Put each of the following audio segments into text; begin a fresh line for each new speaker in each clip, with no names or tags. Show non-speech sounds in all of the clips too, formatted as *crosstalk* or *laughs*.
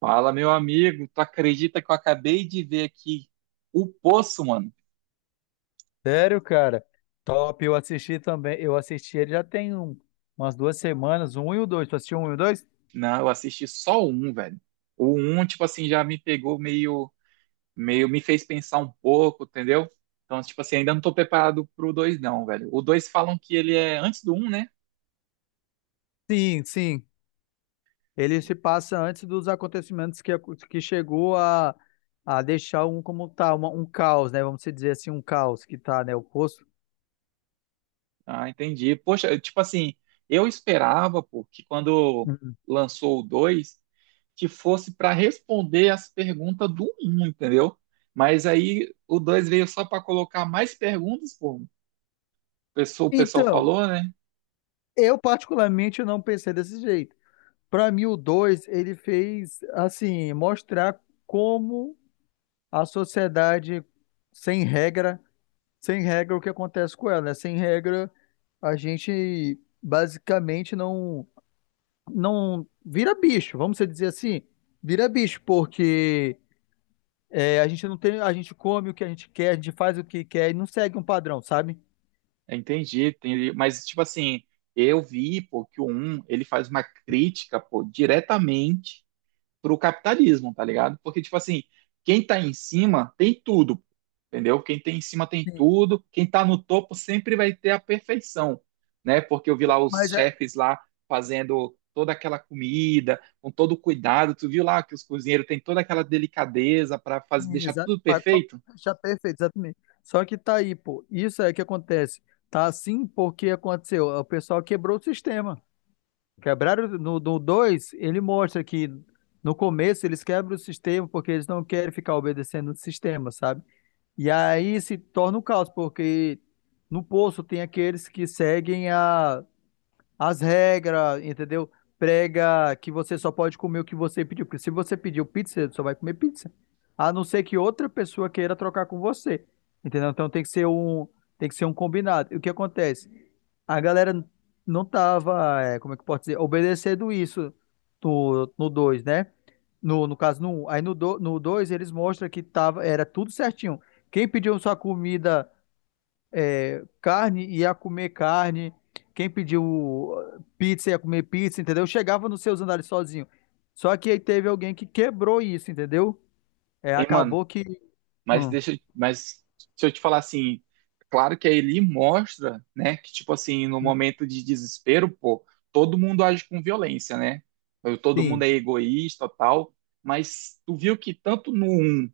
Fala, meu amigo, tu acredita que eu acabei de ver aqui o Poço, mano?
Sério, cara? Top, eu assisti também. Eu assisti ele já tem umas duas semanas, um e o dois. Tu assistiu um e o dois?
Não, eu assisti só o um, velho. O um, tipo assim, já me pegou meio, me fez pensar um pouco, entendeu? Então, tipo assim, ainda não tô preparado pro dois, não, velho. O dois falam que ele é antes do um, né?
Sim, sim. Ele se passa antes dos acontecimentos que, que chegou a deixar um como tá, um caos, né? Vamos dizer assim, um caos que tá, né? O poço.
Ah, entendi. Poxa, tipo assim, eu esperava, pô, que quando
Uhum.
lançou o dois, que fosse para responder as perguntas do um, entendeu? Mas aí o dois veio só para colocar mais perguntas, pô, o pessoal
Então,
falou, né?
eu particularmente não pensei desse jeito. Para mim, o 2, ele fez, assim, mostrar como a sociedade sem regra. Sem regra, o que acontece com ela, né? Sem regra, a gente basicamente não vira bicho, vamos dizer assim, vira bicho, porque é, a gente não tem, a gente come o que a gente quer, a gente faz o que quer e não segue um padrão, sabe?
Entendi, entendi. Mas, tipo assim, eu vi, pô, que o um ele faz uma crítica, pô, diretamente pro capitalismo, tá ligado? Porque, tipo assim, quem tá em cima tem tudo, entendeu? Quem tem em cima tem
Sim.
tudo, quem tá no topo sempre vai ter a perfeição, né? Porque eu vi lá os
Mas é,
chefes lá fazendo toda aquela comida, com todo o cuidado. Tu viu lá que os cozinheiros têm toda aquela delicadeza para fazer, deixar
exato,
tudo perfeito?
já perfeito, exatamente. Só que tá aí, pô, isso é que acontece. Tá assim porque aconteceu, o pessoal quebrou o sistema. Quebraram no 2, ele mostra que no começo eles quebram o sistema porque eles não querem ficar obedecendo o sistema, sabe? E aí se torna um caos, porque no poço tem aqueles que seguem as regras, entendeu? Prega que você só pode comer o que você pediu. Porque se você pediu pizza, você só vai comer pizza. A não ser que outra pessoa queira trocar com você. Entendeu? Então tem que ser um combinado. E o que acontece? A galera não tava, é, como é que eu posso dizer, obedecendo isso no 2, né? No caso, no 1. Aí no dois, eles mostram que tava, era tudo certinho. Quem pediu sua comida carne ia comer carne, quem pediu pizza ia comer pizza, entendeu? Chegava nos seus andares sozinho. Só que aí teve alguém que quebrou isso, entendeu? É,
Hein, mano?
acabou que.
Mas
Hum,
deixa, mas se eu te falar assim, claro que a Eli mostra, né, que tipo assim, no momento de desespero, pô, todo mundo age com violência, né? Todo mundo
sim,
é egoísta, tal, mas tu viu que tanto no 1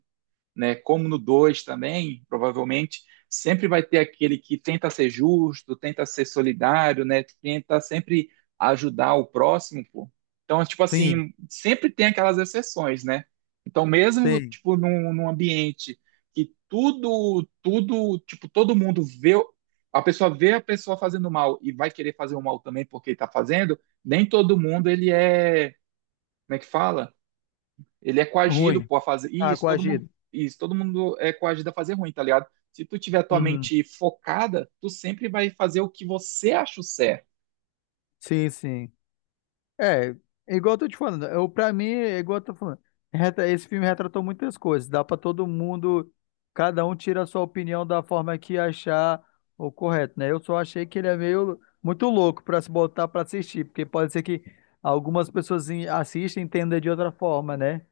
né? Como no 2 também, provavelmente, sempre vai ter aquele que tenta ser justo, tenta ser solidário, né? Tenta sempre ajudar o próximo, pô. Então, tipo
sim,
assim, sempre tem aquelas exceções, né? Então, mesmo
sim.
tipo num ambiente que tudo, tipo, todo mundo vê a pessoa fazendo mal e vai querer fazer o mal também porque está fazendo, nem todo mundo ele é, como é que fala? Ele é coagido
Ruim.
pô, fazer
Ah, coagido.
isso, todo mundo é coagido a fazer ruim, tá ligado? Se tu tiver tua
Uhum.
mente focada, tu sempre vai fazer o que você acha o certo.
Sim, sim. É, é igual eu tô te falando, eu, pra mim, é igual eu tô falando, esse filme retratou muitas coisas, dá pra todo mundo, cada um tira a sua opinião da forma que achar o correto, né? Eu só achei que ele é meio muito louco pra se botar pra assistir, porque pode ser que algumas pessoas assistem e entendam de outra forma, né?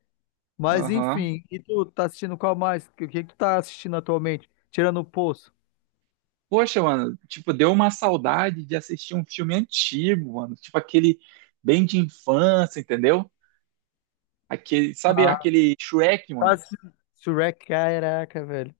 Mas
Aham.
enfim, e tu tá assistindo qual mais? O que tu tá assistindo atualmente? Tirando o Poço.
Poxa, mano, tipo, deu uma saudade de assistir um filme antigo, mano. Tipo aquele bem de infância, entendeu? Aquele, sabe
Ah,
aquele Shrek,
tá
mano?
assistindo Shrek, caraca, velho.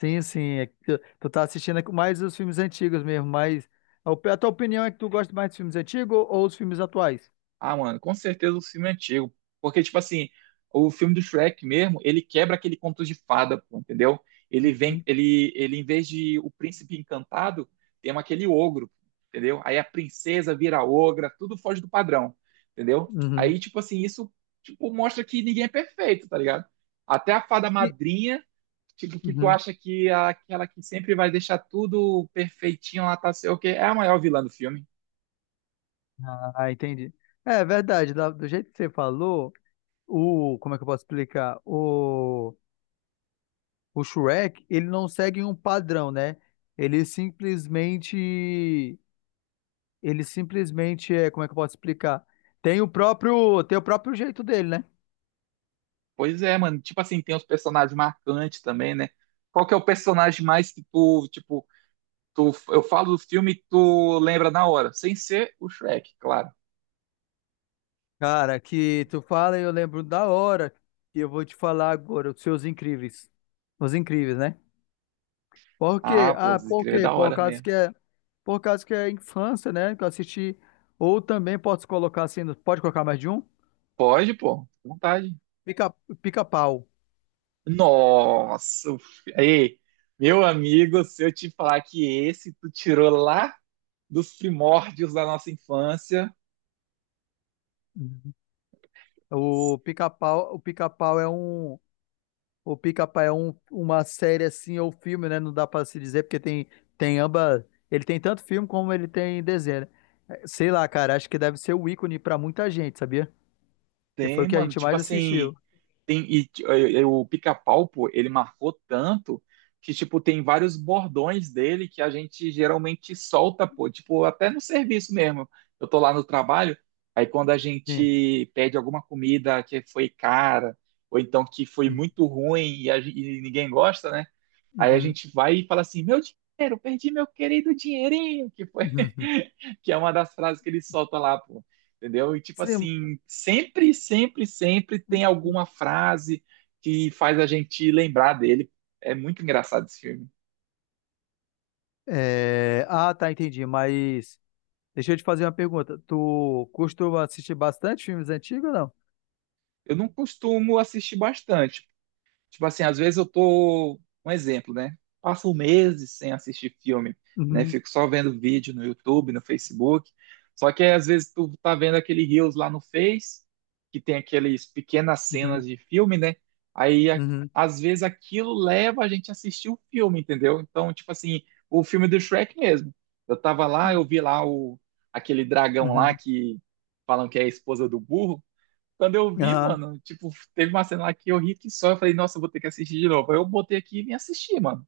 Sim, sim. É que tu tá assistindo mais os filmes antigos mesmo, mas a tua opinião é que tu gosta mais dos filmes antigos ou os filmes atuais?
Ah, mano, com certeza o filme é antigo. Porque, tipo assim, o filme do Shrek mesmo, ele quebra aquele conto de fada, pô, entendeu? Ele vem,
Uhum.
ele, em vez de o príncipe encantado, tem um aquele ogro, entendeu? Aí a princesa vira ogra, tudo foge do padrão, entendeu?
Uhum.
Aí, tipo assim, isso, tipo, mostra que ninguém é perfeito, tá ligado? Até a fada
E-
madrinha, tipo, que tu
uhum.
acha que é aquela que sempre vai deixar tudo perfeitinho, lá tá sei o quê, é a maior vilã do filme.
Ah, entendi. É verdade, do jeito que você falou, o, como é que eu posso explicar? O Shrek, ele não segue um padrão, né? Ele simplesmente, ele simplesmente é, como é que eu posso explicar? Tem o próprio jeito dele, né?
Pois é, mano. Tipo assim, tem os personagens marcantes também, né? Qual que é o personagem mais que tu, tipo, tu, eu falo do filme e tu lembra na hora? Sem ser o Shrek, claro.
Cara, que tu fala e eu lembro da hora que eu vou te falar agora, os seus incríveis. Os incríveis, né? Por quê?
Ah, pô,
Ah, por
escrever é
quê?
da
Por
hora
causa
mesmo.
que é, por causa que é infância, né? Que eu assisti. Ou também posso colocar assim, pode colocar mais de um?
Pode, pô, fica à vontade.
Pica, pica-pau.
Nossa, ei, meu amigo, se eu te falar que esse tu tirou lá dos primórdios da nossa infância,
Uhum. O pica-pau é um, o pica-pau é um, uma série assim ou filme, né? Não dá pra se dizer porque tem ambas, ele tem tanto filme como ele tem desenho, né? Sei lá, cara, acho que deve ser o ícone pra muita gente, sabia? Que foi o
tem,
que a
mano,
gente
tipo
mais
assim.
assistiu.
Tem, e o Pica-Pau, pô, ele marcou tanto que, tipo, tem vários bordões dele que a gente geralmente solta, pô, tipo, até no serviço mesmo. Eu tô lá no trabalho, aí quando a
Sim.
gente pede alguma comida que foi cara, ou então que foi
Uhum,
muito ruim e, e ninguém gosta, né? Aí a
uhum,
gente vai e fala assim: meu dinheiro, perdi meu querido dinheirinho, que foi,
uhum.
*laughs* que é uma das frases que ele solta lá, pô. Entendeu? E tipo
Sim.
assim, sempre tem
Hum, hum.
alguma frase que faz a gente lembrar dele. É muito engraçado esse filme.
É, ah, tá, entendi. Mas deixa eu te fazer uma pergunta. Tu costuma assistir bastante filmes antigos ou não?
Eu não costumo assistir bastante. Tipo assim, às vezes eu tô, um exemplo, né? Passo meses sem assistir filme, né?
Uhum,
Fico só vendo vídeo no YouTube, no Facebook. Só que às vezes tu tá vendo aquele Reels lá no Face, que tem aqueles pequenas
uhum,
cenas de filme, né? Aí a-
uhum,
às vezes aquilo leva a gente a assistir o filme, entendeu? Então, tipo assim, o filme do Shrek mesmo. Eu tava lá, eu vi lá o aquele dragão lá
uhum.
que falam que é a esposa do burro. Quando eu vi,
Aham.
mano, tipo, teve uma cena lá que eu ri que só, eu falei, nossa, eu vou ter que assistir de novo. Aí eu botei aqui e vim assistir, mano.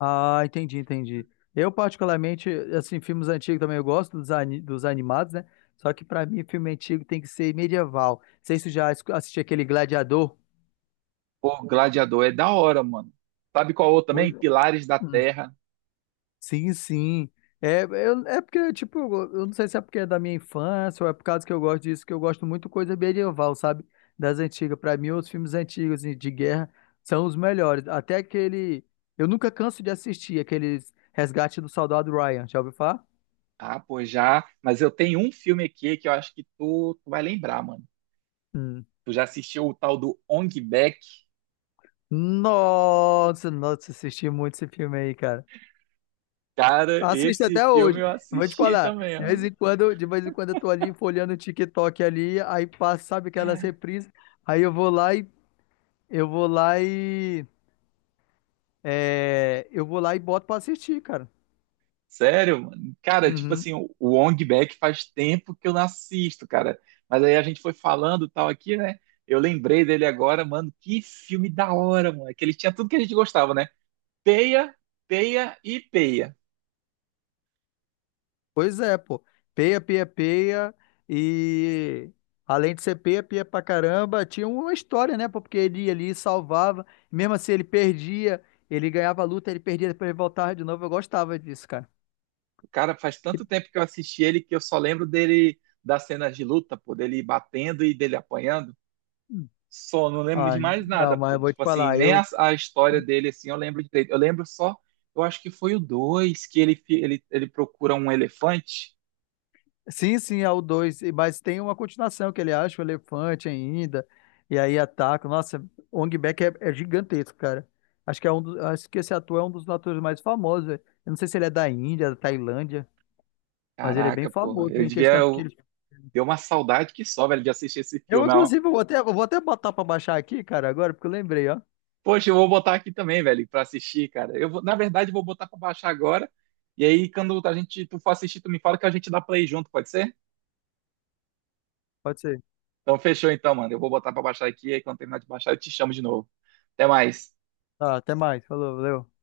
Ah, entendi, entendi. Eu, particularmente, assim, filmes antigos também eu gosto dos, dos animados, né? Só que pra mim, filme antigo tem que ser medieval. Não sei se tu já assistiu aquele Gladiador.
Pô, Gladiador é da hora, mano. Sabe qual outro
Pois
também?
é.
Pilares da Terra.
Sim, sim. É, eu, é porque, tipo, eu não sei se é porque é da minha infância ou é por causa que eu gosto disso, que eu gosto muito coisa medieval, sabe? Das antigas. Pra mim, os filmes antigos assim, de guerra são os melhores. Até aquele. Eu nunca canso de assistir aqueles Resgate do Soldado Ryan. Já ouviu falar?
Ah, pô, já. Mas eu tenho um filme aqui que eu acho que tu vai lembrar, mano.
Hum.
Tu já assistiu o tal do Ong Bak?
Nossa, nossa, assisti muito esse filme aí, cara.
Cara,
Assisto
esse
até
filme
hoje.
eu
Eu vou te
assisti
falar.
também,
De vez
ó.
em quando, de vez em quando eu tô ali folheando o TikTok ali, aí passa, sabe aquelas reprises. Aí eu vou lá e Eu vou lá e. é, eu vou lá e boto pra assistir, cara.
Sério, mano? Cara, tipo
Uhum.
assim, o Ong Bak faz tempo que eu não assisto, cara. Mas aí a gente foi falando tal aqui, né? Eu lembrei dele agora, mano. Que filme da hora, mano. Que ele tinha tudo que a gente gostava, né? Peia, peia e peia.
Pois é, pô. Peia, peia, peia. E além de ser peia, peia pra caramba, tinha uma história, né, pô? Porque ele ia ali salvava. Mesmo assim, ele perdia, ele ganhava a luta, ele perdia, depois ele voltava de novo. Eu gostava disso, cara.
O cara faz
E-
tanto tempo que eu assisti ele que eu só lembro dele das cenas de luta, pô, dele batendo e dele apanhando. Só não lembro de
Ai,
mais nada,
não, mas
pô.
eu vou te
Tipo assim,
falar,
nem a,
eu,
a história dele, assim, eu lembro direito. Eu lembro só, eu acho que foi o 2 que ele procura um elefante.
sim, sim, é o 2, mas tem uma continuação que ele acha o elefante ainda, e aí ataca. Nossa, o Ong Bak é gigantesco, cara. Acho que é um dos, acho que esse ator é um dos atores mais famosos, velho. Eu não sei se ele é da Índia, da Tailândia, mas ele é bem
Caraca, porra.
famoso
Eu
em
devia.
questão porque
Eu,
ele...
deu uma saudade que só, velho, de assistir esse filme. Ó.
Eu vou até botar pra baixar aqui, cara, agora, porque eu lembrei, ó.
Poxa, eu vou botar aqui também, velho, pra assistir, cara. Eu vou, na verdade, vou botar pra baixar agora. E aí, quando a gente, tu for assistir, tu me fala que a gente dá play junto, pode ser?
Pode ser.
Então, fechou então, mano. Eu vou botar pra baixar aqui. Aí, quando terminar de baixar, eu te chamo de novo. Até mais.
Tá, até mais. Falou, valeu.